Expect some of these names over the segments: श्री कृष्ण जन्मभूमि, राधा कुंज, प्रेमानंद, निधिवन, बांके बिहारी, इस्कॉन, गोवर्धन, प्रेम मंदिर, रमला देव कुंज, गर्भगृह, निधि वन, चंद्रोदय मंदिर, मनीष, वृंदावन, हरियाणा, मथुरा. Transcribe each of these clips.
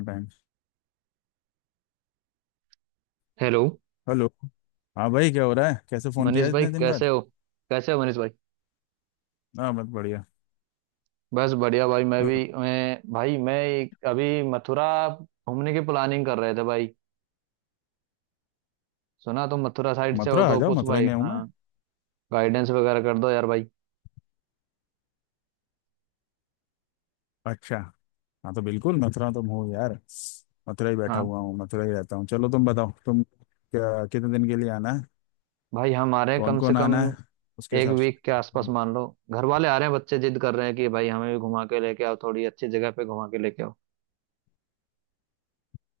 Time. Hello. Hello. हाँ भाई, क्या हो रहा है? कैसे फोन किया मनीष भाई इतने दिन बाद? कैसे हो? कैसे हो मनीष भाई? हाँ, बस बढ़िया। बस बढ़िया भाई। मैं और भी मैं भाई मैं एक- अभी मथुरा घूमने की प्लानिंग कर रहे थे भाई। सुना तुम मथुरा साइड से हो मथुरा आ तो जाओ, कुछ मथुरा ही भाई, में हूँ हाँ मैं। गाइडेंस वगैरह कर दो यार भाई। अच्छा। हाँ तो बिल्कुल मथुरा तुम हो यार? मथुरा ही बैठा हाँ हुआ हूँ, मथुरा ही रहता हूँ। चलो तुम बताओ, तुम क्या कितने दिन के लिए आना है? भाई, हमारे कौन कम से कौन कम आना है? उसके एक हिसाब से। वीक के आसपास मान लो। घर वाले आ रहे हैं, बच्चे जिद कर रहे हैं कि भाई हमें भी घुमा के लेके आओ, थोड़ी अच्छी जगह पे घुमा के लेके आओ।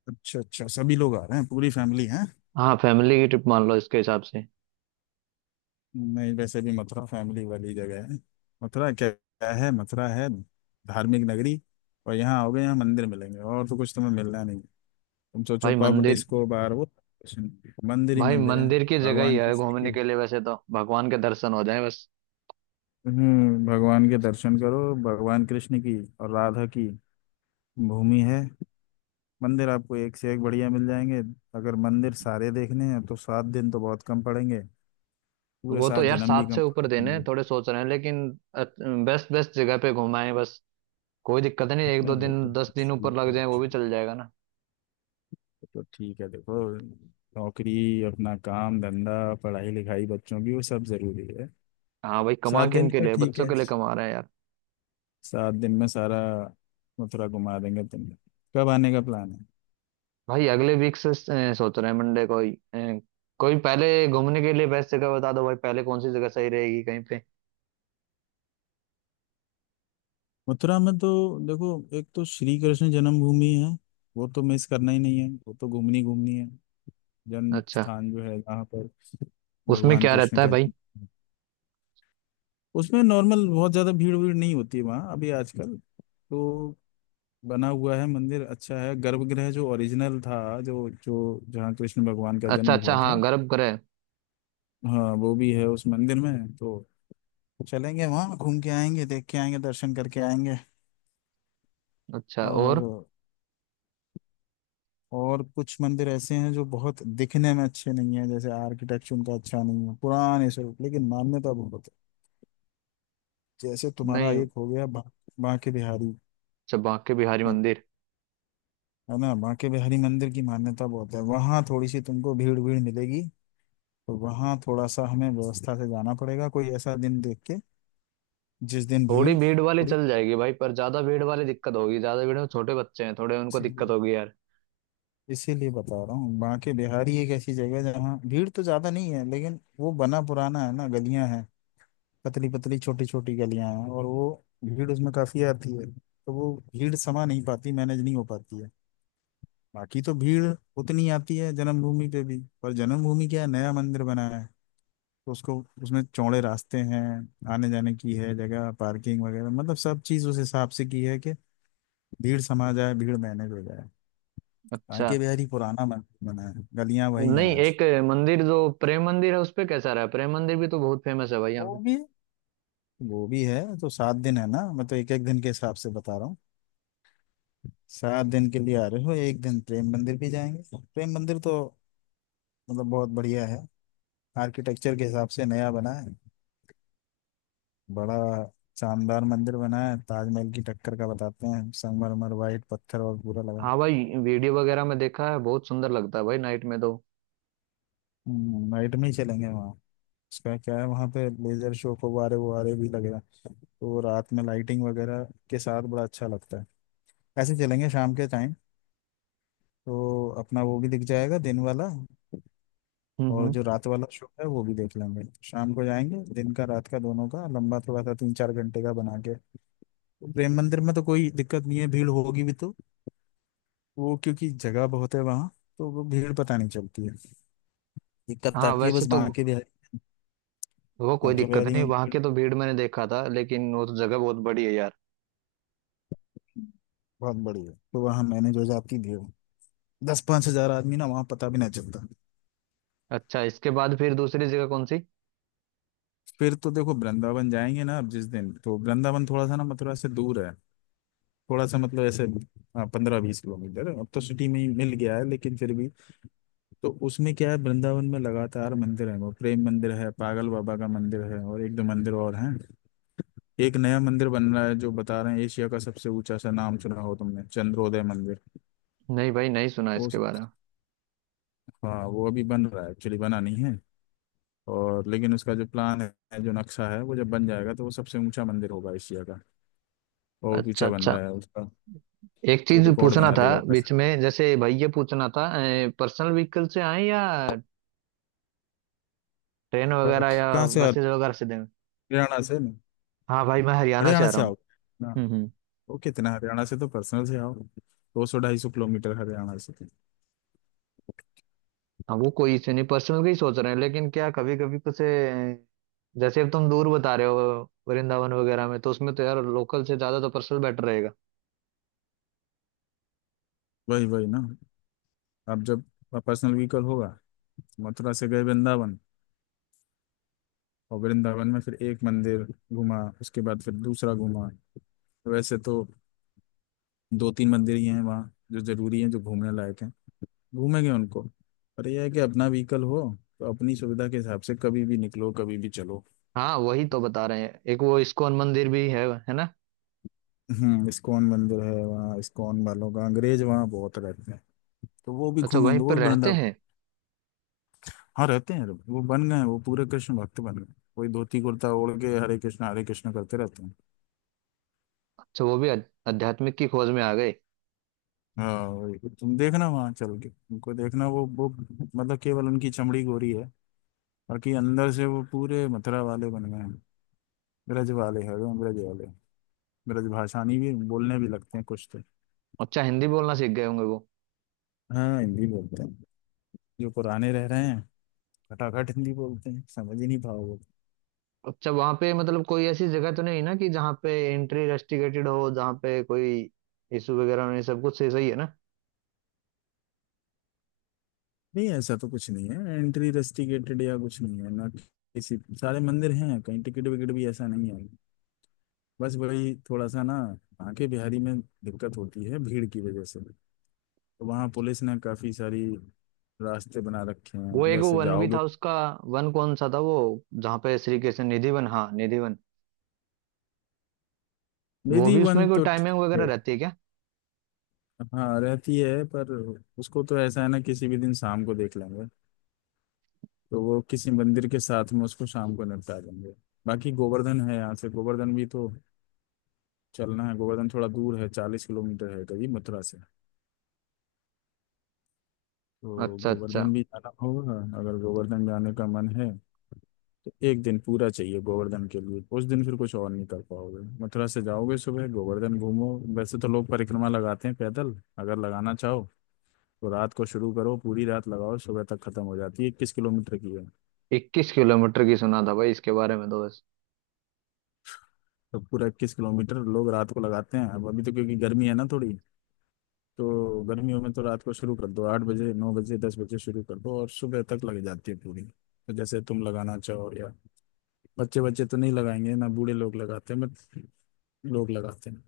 अच्छा अच्छा, सभी लोग आ रहे हैं? पूरी फैमिली है? हाँ, फैमिली की ट्रिप मान लो, इसके हिसाब से। नहीं, वैसे भी मथुरा फैमिली वाली जगह है। मथुरा क्या क्या है? मथुरा है धार्मिक नगरी। और यहाँ आओगे, यहाँ मंदिर मिलेंगे, और तो कुछ तुम्हें मिलना नहीं। तुम सोचो भाई पब मंदिर, डिस्को बार, वो मंदिर ही भाई मंदिर है। मंदिर की जगह ही भगवान है कृष्ण की। घूमने के लिए। वैसे तो भगवान के दर्शन हो जाए बस। भगवान के दर्शन करो, भगवान कृष्ण की और राधा की भूमि है। मंदिर आपको एक से एक बढ़िया मिल जाएंगे। अगर मंदिर सारे देखने हैं तो 7 दिन तो बहुत कम पड़ेंगे। पूरे वो तो सात यार जन्म भी 7 कम से ऊपर देने हैं, पड़ेंगे। थोड़े सोच रहे हैं लेकिन बेस्ट बेस्ट जगह पे घुमाएं बस। कोई दिक्कत नहीं, एक नहीं दो वो तो दिन 10 दिन ऊपर ठीक लग है, जाए वो ठीक भी चल जाएगा ना। है तो ठीक है। देखो नौकरी, अपना काम धंधा, पढ़ाई लिखाई बच्चों की, वो सब जरूरी है। हाँ भाई, कमा सात दिन किन के का लिए, ठीक बच्चों है। के लिए कमा रहे हैं यार। सात दिन में सारा मथुरा घुमा देंगे तुम। कब आने का प्लान है? भाई अगले वीक से सोच रहे हैं, मंडे को ही। कोई पहले घूमने के लिए बेस्ट जगह बता दो भाई, पहले कौन सी जगह सही रहेगी कहीं पे। मथुरा में तो देखो, एक तो श्री कृष्ण जन्मभूमि है। वो तो मिस करना ही नहीं है, वो तो घूमनी घूमनी है। जन्म अच्छा, स्थान जो है, जहाँ पर उसमें भगवान क्या कृष्ण रहता है का भाई? जन्म हुआ। उसमें नॉर्मल बहुत ज्यादा भीड़ भीड़ नहीं होती है वहाँ अभी आजकल। तो बना हुआ है मंदिर, अच्छा है। गर्भगृह जो ओरिजिनल था, जो जो जहाँ कृष्ण भगवान का अच्छा जन्म अच्छा, हुआ हाँ था, गर्भगृह। हाँ वो भी है उस मंदिर में। तो चलेंगे वहाँ, घूम के आएंगे, देख के आएंगे, दर्शन करके आएंगे। अच्छा और? और और कुछ मंदिर ऐसे हैं जो बहुत दिखने में अच्छे नहीं है, जैसे आर्किटेक्चर उनका अच्छा नहीं है, पुराने स्वरूप, लेकिन मान्यता बहुत है। जैसे तुम्हारा नहीं। एक हो गया बांके बिहारी। अच्छा बांके बिहारी मत- मंदिर। है ना, बांके बिहारी मंदिर की मान्यता बहुत है। वहाँ थोड़ी सी तुमको भीड़ भीड़ मिलेगी। तो वहाँ थोड़ा सा हमें व्यवस्था से जाना पड़ेगा, कोई ऐसा दिन देख के जिस दिन थोड़ी भीड़ भीड़ वाली थोड़ी। चल जाएगी भाई, पर ज्यादा भीड़ वाली दिक्कत होगी, ज्यादा भीड़ में छोटे बच्चे हैं, थोड़े उनको दिक्कत होगी यार। इसीलिए बता रहा हूँ, बांके बिहारी एक ऐसी जगह है जहाँ भीड़ तो ज्यादा नहीं है, लेकिन वो बना पुराना है ना, गलियां हैं। पतली पतली छोटी छोटी गलियां हैं, और वो भीड़ उसमें काफी आती है, तो वो भीड़ समा नहीं पाती, मैनेज नहीं हो पाती है। बाकी तो भीड़ उतनी आती है जन्मभूमि पे भी, पर जन्मभूमि क्या है, नया मंदिर बना है। तो उसको, उसमें चौड़े रास्ते हैं, आने जाने की है जगह, पार्किंग वगैरह, मतलब सब चीज उस हिसाब से की है कि भीड़ समा जाए, भीड़ मैनेज हो जाए। अच्छा। बांके बिहारी पुराना मंदिर बना है, गलियां वही हैं नहीं, आज। एक मंदिर जो प्रेम मंदिर है उस पे कैसा रहा? प्रेम मंदिर भी तो बहुत फेमस है भाई यहाँ वो पे। भी, वो भी है। तो सात दिन है ना, मैं तो एक एक दिन के हिसाब से बता रहा हूँ। 7 दिन के लिए आ रहे हो, एक दिन प्रेम मंदिर भी जाएंगे। प्रेम मंदिर तो मतलब बहुत बढ़िया है। आर्किटेक्चर के हिसाब से नया बना है, बड़ा शानदार मंदिर बना है। ताजमहल की टक्कर का बताते हैं, संगमरमर वाइट पत्थर और पूरा लगा। हाँ भाई, वीडियो वगैरह में देखा है, बहुत सुंदर लगता है भाई नाइट में तो। नाइट में ही चलेंगे वहाँ। उसका क्या है, वहाँ पे लेजर शो को वारे वो वारे भी लगेगा। तो रात में लाइटिंग वगैरह के साथ बड़ा अच्छा लगता है। ऐसे चलेंगे शाम के टाइम, तो अपना वो भी दिख जाएगा दिन वाला, हम्म और हम्म। जो रात वाला शो है वो भी देख लेंगे। शाम को जाएंगे, दिन का रात का दोनों का लंबा थोड़ा सा 3 4 घंटे का बना के। प्रेम मंदिर में तो कोई दिक्कत नहीं है, भीड़ होगी भी तो, वो क्योंकि जगह बहुत है वहाँ, तो वो भीड़ पता नहीं चलती है। दिक्कत हाँ आती है वैसे बस तो बांके बिहारी। वो कोई बांके दिक्कत बिहारी नहीं, में वहां भीड़ के तो भीड़ मैंने देखा था लेकिन वो तो जगह बहुत बड़ी है यार। बहुत बड़ी है, तो वहाँ मैनेज हो जाती भीड़। दस पांच हजार आदमी ना वहाँ पता भी ना चलता। अच्छा इसके बाद फिर दूसरी जगह कौन सी? फिर तो देखो वृंदावन जाएंगे ना अब जिस दिन। तो वृंदावन थोड़ा सा ना मथुरा से दूर है, थोड़ा सा मतलब ऐसे, हाँ, 15 20 किलोमीटर। अब तो सिटी में ही मिल गया है, लेकिन फिर भी। तो उसमें क्या है, वृंदावन में लगातार मंदिर है। वो प्रेम मंदिर है, पागल बाबा का मंदिर है, और एक दो मंदिर और हैं। एक नया मंदिर बन रहा है जो बता रहे हैं एशिया का सबसे ऊंचा। सा नाम सुना हो तुमने, चंद्रोदय मंदिर। नहीं भाई, नहीं सुना वो इसके सब, बारे में। हाँ वो अभी बन रहा है, एक्चुअली बना नहीं है। और लेकिन उसका जो प्लान है, जो नक्शा है, वो जब बन जाएगा तो वो सबसे ऊंचा मंदिर होगा एशिया का। बहुत अच्छा ऊंचा बन अच्छा। रहा है उसका, एक तो चीज रिकॉर्ड पूछना बना था, देगा वो वैसे। बीच में जैसे भाई ये पूछना था, पर्सनल व्हीकल से आए या ट्रेन पर वगैरह या कहाँ से आ रहे बसेज हो? वगैरह से दें? हरियाणा से ना? हाँ भाई मैं हरियाणा से हरियाणा आ रहा से हूँ। आओ ना। हम्म। ओके, इतना हरियाणा से तो पर्सनल से आओ, 200 250 किलोमीटर हरियाणा से। हाँ वो कोई इशू नहीं, पर्सनल का ही सोच रहे हैं लेकिन क्या कभी कभी कुछ जैसे अब तुम दूर बता रहे हो, वृंदावन वगैरह में तो उसमें तो यार लोकल से ज्यादा तो पर्सनल बेटर रहेगा। वही वही ना। अब जब पर्सनल व्हीकल होगा, मथुरा से गए वृंदावन, और वृंदावन में फिर एक मंदिर घूमा, उसके बाद फिर दूसरा घूमा। वैसे तो दो तीन मंदिर ही हैं वहाँ जो जरूरी हैं, जो घूमने लायक हैं, घूमेंगे उनको। पर यह है कि अपना व्हीकल हो, तो अपनी सुविधा के हिसाब से कभी भी निकलो कभी भी चलो। हाँ वही तो बता रहे हैं, एक वो इस्कॉन मंदिर भी है ना? इस्कॉन मंदिर है वहाँ, इस्कॉन वालों का, अंग्रेज वहाँ बहुत रहते हैं। तो वो भी अच्छा, वहीं घूमेंगे, वो पर भी रहते वृंदावन। हैं? हाँ रहते हैं, वो बन गए हैं, वो पूरे कृष्ण भक्त बन गए। कोई धोती कुर्ता ओढ़ के हरे कृष्ण करते रहते हैं। अच्छा वो भी आध्यात्मिक की खोज में आ गए। हाँ वही। तुम देखना वहां चल के उनको देखना, वो मतलब केवल उनकी चमड़ी गोरी है, बाकी अंदर से वो पूरे मथुरा वाले बन गए हैं। ब्रज वाले हैं वो, ब्रज वाले। ब्रज भाषानी भी बोलने भी लगते हैं कुछ तो। अच्छा, हिंदी बोलना सीख गए होंगे वो। हाँ हिंदी बोलते हैं, जो पुराने रह रहे हैं खटाखट हिंदी बोलते हैं, समझ ही नहीं पाओगे। अच्छा वहां पे मतलब कोई ऐसी जगह तो नहीं ना कि जहाँ पे एंट्री रेस्ट्रिक्टेड हो, जहाँ पे कोई इशू वगैरह नहीं, सब कुछ सही सही है ना? नहीं, ऐसा तो कुछ नहीं है एंट्री रेस्ट्रिक्टेड या कुछ नहीं है ना किसी, सारे मंदिर हैं। कहीं टिकट विकट भी ऐसा नहीं है। बस वही थोड़ा सा ना आके बिहारी में दिक्कत होती है भीड़ की वजह से। तो वहाँ पुलिस ने काफी सारी रास्ते बना रखे हैं, वो एक उधर वो से वन भी जाओगे। था उसका, वन कौन सा था वो, जहाँ पे श्री कृष्ण, निधिवन, हाँ निधिवन। वो निधि भी वन उसमें कोई तो ठीक टाइमिंग वगैरह है, रहती है क्या? हाँ रहती है। पर उसको तो ऐसा है ना, किसी भी दिन शाम को देख लेंगे। तो वो किसी मंदिर के साथ में उसको शाम को निपटा देंगे। बाकी गोवर्धन है यहाँ से, गोवर्धन भी तो चलना है। गोवर्धन थोड़ा दूर है, 40 किलोमीटर है करीब मथुरा से। तो अच्छा अच्छा। गोवर्धन भी जाना होगा। अगर गोवर्धन जाने का मन है तो एक दिन पूरा चाहिए गोवर्धन के लिए। उस दिन फिर कुछ और नहीं कर पाओगे। मथुरा से जाओगे सुबह, गोवर्धन घूमो। वैसे तो लोग परिक्रमा लगाते हैं पैदल। अगर लगाना चाहो तो रात को शुरू करो, पूरी रात लगाओ, सुबह तक खत्म हो जाती है। 21 किलोमीटर की है। 21 किलोमीटर की सुना था भाई इसके बारे में तो बस। तो पूरा 21 किलोमीटर लोग रात को लगाते हैं। अब अभी तो क्योंकि गर्मी है ना थोड़ी, तो गर्मियों में तो रात को शुरू कर दो। 8 बजे, 9 बजे, 10 बजे शुरू कर दो और सुबह तक लग जाती है पूरी। तो जैसे तुम लगाना चाहो या, बच्चे बच्चे तो नहीं लगाएंगे ना, बूढ़े लोग लगाते हैं बट लोग लगाते हैं।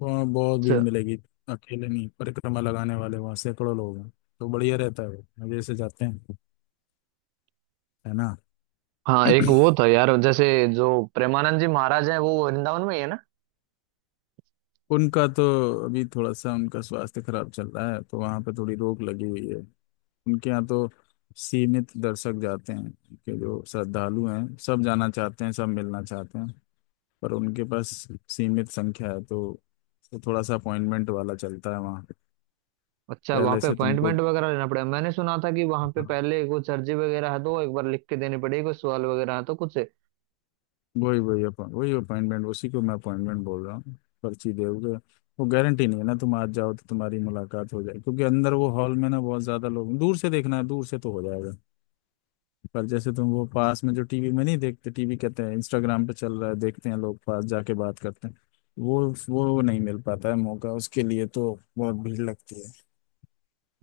वहाँ बहुत भीड़ अच्छा, मिलेगी, अकेले नहीं। परिक्रमा लगाने वाले वहाँ सैकड़ों लोग हैं, तो बढ़िया रहता है, वो मजे से जाते हैं, है ना। हाँ एक वो था यार, जैसे जो प्रेमानंद जी महाराज है वो वृंदावन में ही है ना? उनका तो अभी थोड़ा सा उनका स्वास्थ्य खराब चल रहा है, तो वहाँ पे थोड़ी रोक लगी हुई है। उनके यहाँ तो सीमित दर्शक जाते हैं। उनके जो श्रद्धालु हैं सब जाना चाहते हैं, सब मिलना चाहते हैं, पर उनके पास सीमित संख्या है। तो थोड़ा सा अपॉइंटमेंट वाला चलता है वहाँ। अच्छा, वहां पहले पे से तुमको अपॉइंटमेंट वगैरह लेना पड़ेगा? मैंने सुना था कि वहां पे पहले कुछ अर्जी वगैरह है तो वो एक बार लिख के देनी पड़ेगी, कुछ सवाल वगैरह है तो कुछ है। वही वही अपॉइंट, वही अपॉइंटमेंट, उसी को मैं अपॉइंटमेंट बोल रहा हूँ। पर्ची दोगे, वो गारंटी नहीं है ना तुम आज जाओ तो तुम्हारी मुलाकात हो जाए। क्योंकि अंदर वो हॉल में ना बहुत ज्यादा लोग, दूर से देखना है दूर से तो हो जाएगा, पर जैसे तुम वो पास में जो टीवी में नहीं देखते, टीवी कहते हैं इंस्टाग्राम पे चल रहा है, देखते हैं लोग पास जाके बात करते हैं, वो वो नहीं मिल पाता है मौका। उसके लिए तो बहुत भीड़ लगती है।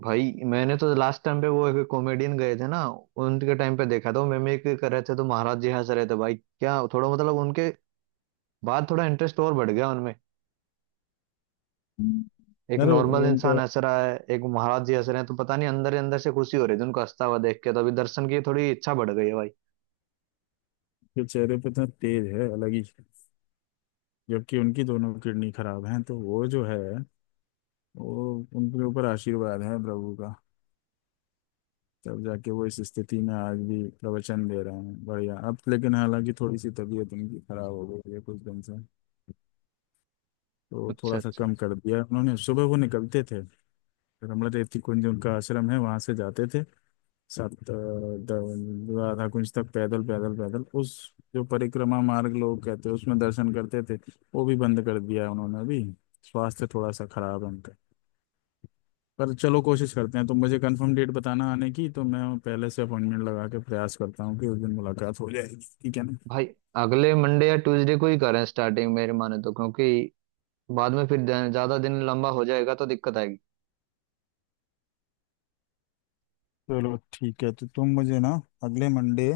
भाई मैंने तो लास्ट टाइम पे वो एक कॉमेडियन गए थे ना, उनके टाइम पे देखा था, वो मिमिक्री कर रहे थे तो महाराज जी हंस रहे थे भाई। क्या थोड़ा मतलब उनके बाद थोड़ा इंटरेस्ट और बढ़ गया उनमें। एक यार नॉर्मल इंसान उनका हंस रहा है, एक महाराज जी हंस रहे हैं तो पता नहीं अंदर ही अंदर से खुशी हो रही थी उनको हंसता हुआ देख के, तो अभी दर्शन की थोड़ी इच्छा बढ़ गई है भाई। के चेहरे पे इतना तेज है, अलग ही। जबकि उनकी दोनों किडनी खराब हैं, तो वो जो है वो उनके ऊपर आशीर्वाद है प्रभु का। तब जाके वो इस स्थिति में आज भी प्रवचन दे रहे हैं बढ़िया। अब लेकिन हालांकि थोड़ी सी तबीयत उनकी खराब हो गई है कुछ दिन से, तो अच्छा थोड़ा सा अच्छा। कम कर दिया उन्होंने। सुबह वो निकलते थे, रमला देव कुंज उनका आश्रम है, वहां से जाते थे सात राधा कुंज तक, पैदल पैदल पैदल उस जो परिक्रमा मार्ग लोग कहते हैं, उसमें दर्शन करते थे। वो भी बंद कर दिया है उन्होंने अभी, स्वास्थ्य थोड़ा सा खराब है। पर चलो, कोशिश करते हैं। तुम मुझे कंफर्म डेट बताना आने की, तो मैं पहले से अपॉइंटमेंट लगा के प्रयास करता हूँ कि उस दिन मुलाकात हो जाएगी। ठीक है ना? भाई अगले मंडे या ट्यूसडे को ही करें स्टार्टिंग, मेरे माने तो, क्योंकि बाद में फिर ज्यादा दिन लंबा हो जाएगा तो दिक्कत आएगी। चलो ठीक है, तो तुम मुझे ना अगले मंडे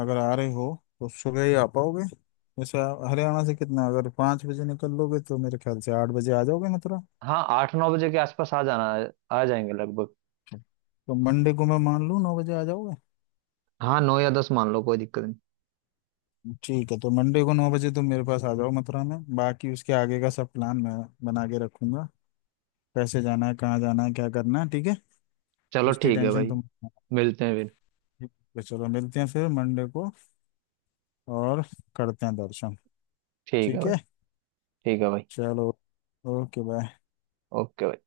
अगर आ रहे हो तो सुबह ही आ पाओगे। जैसे आप हरियाणा से कितना, अगर 5 बजे निकल लोगे तो मेरे ख्याल से 8 बजे आ जाओगे मथुरा। हाँ 8-9 बजे के आसपास आ जाना, आ जाएंगे लगभग। तो मंडे को मैं मान लूँ 9 बजे आ जाओगे। हाँ 9 या 10 मान लो, कोई दिक्कत नहीं। ठीक है, तो मंडे को 9 बजे तुम मेरे पास आ जाओ मथुरा में, बाकी उसके आगे का सब प्लान मैं बना के रखूंगा। कैसे जाना है, कहाँ जाना है, क्या करना है, ठीक है? चलो उसकी ठीक है टेंशन भाई, तुम, मिलते हैं फिर। ठीक है, चलो मिलते हैं फिर मंडे को, और करते हैं दर्शन। ठीक है ठीक भाई। है, ठीक है भाई। चलो, ओके बाय। ओके भाई।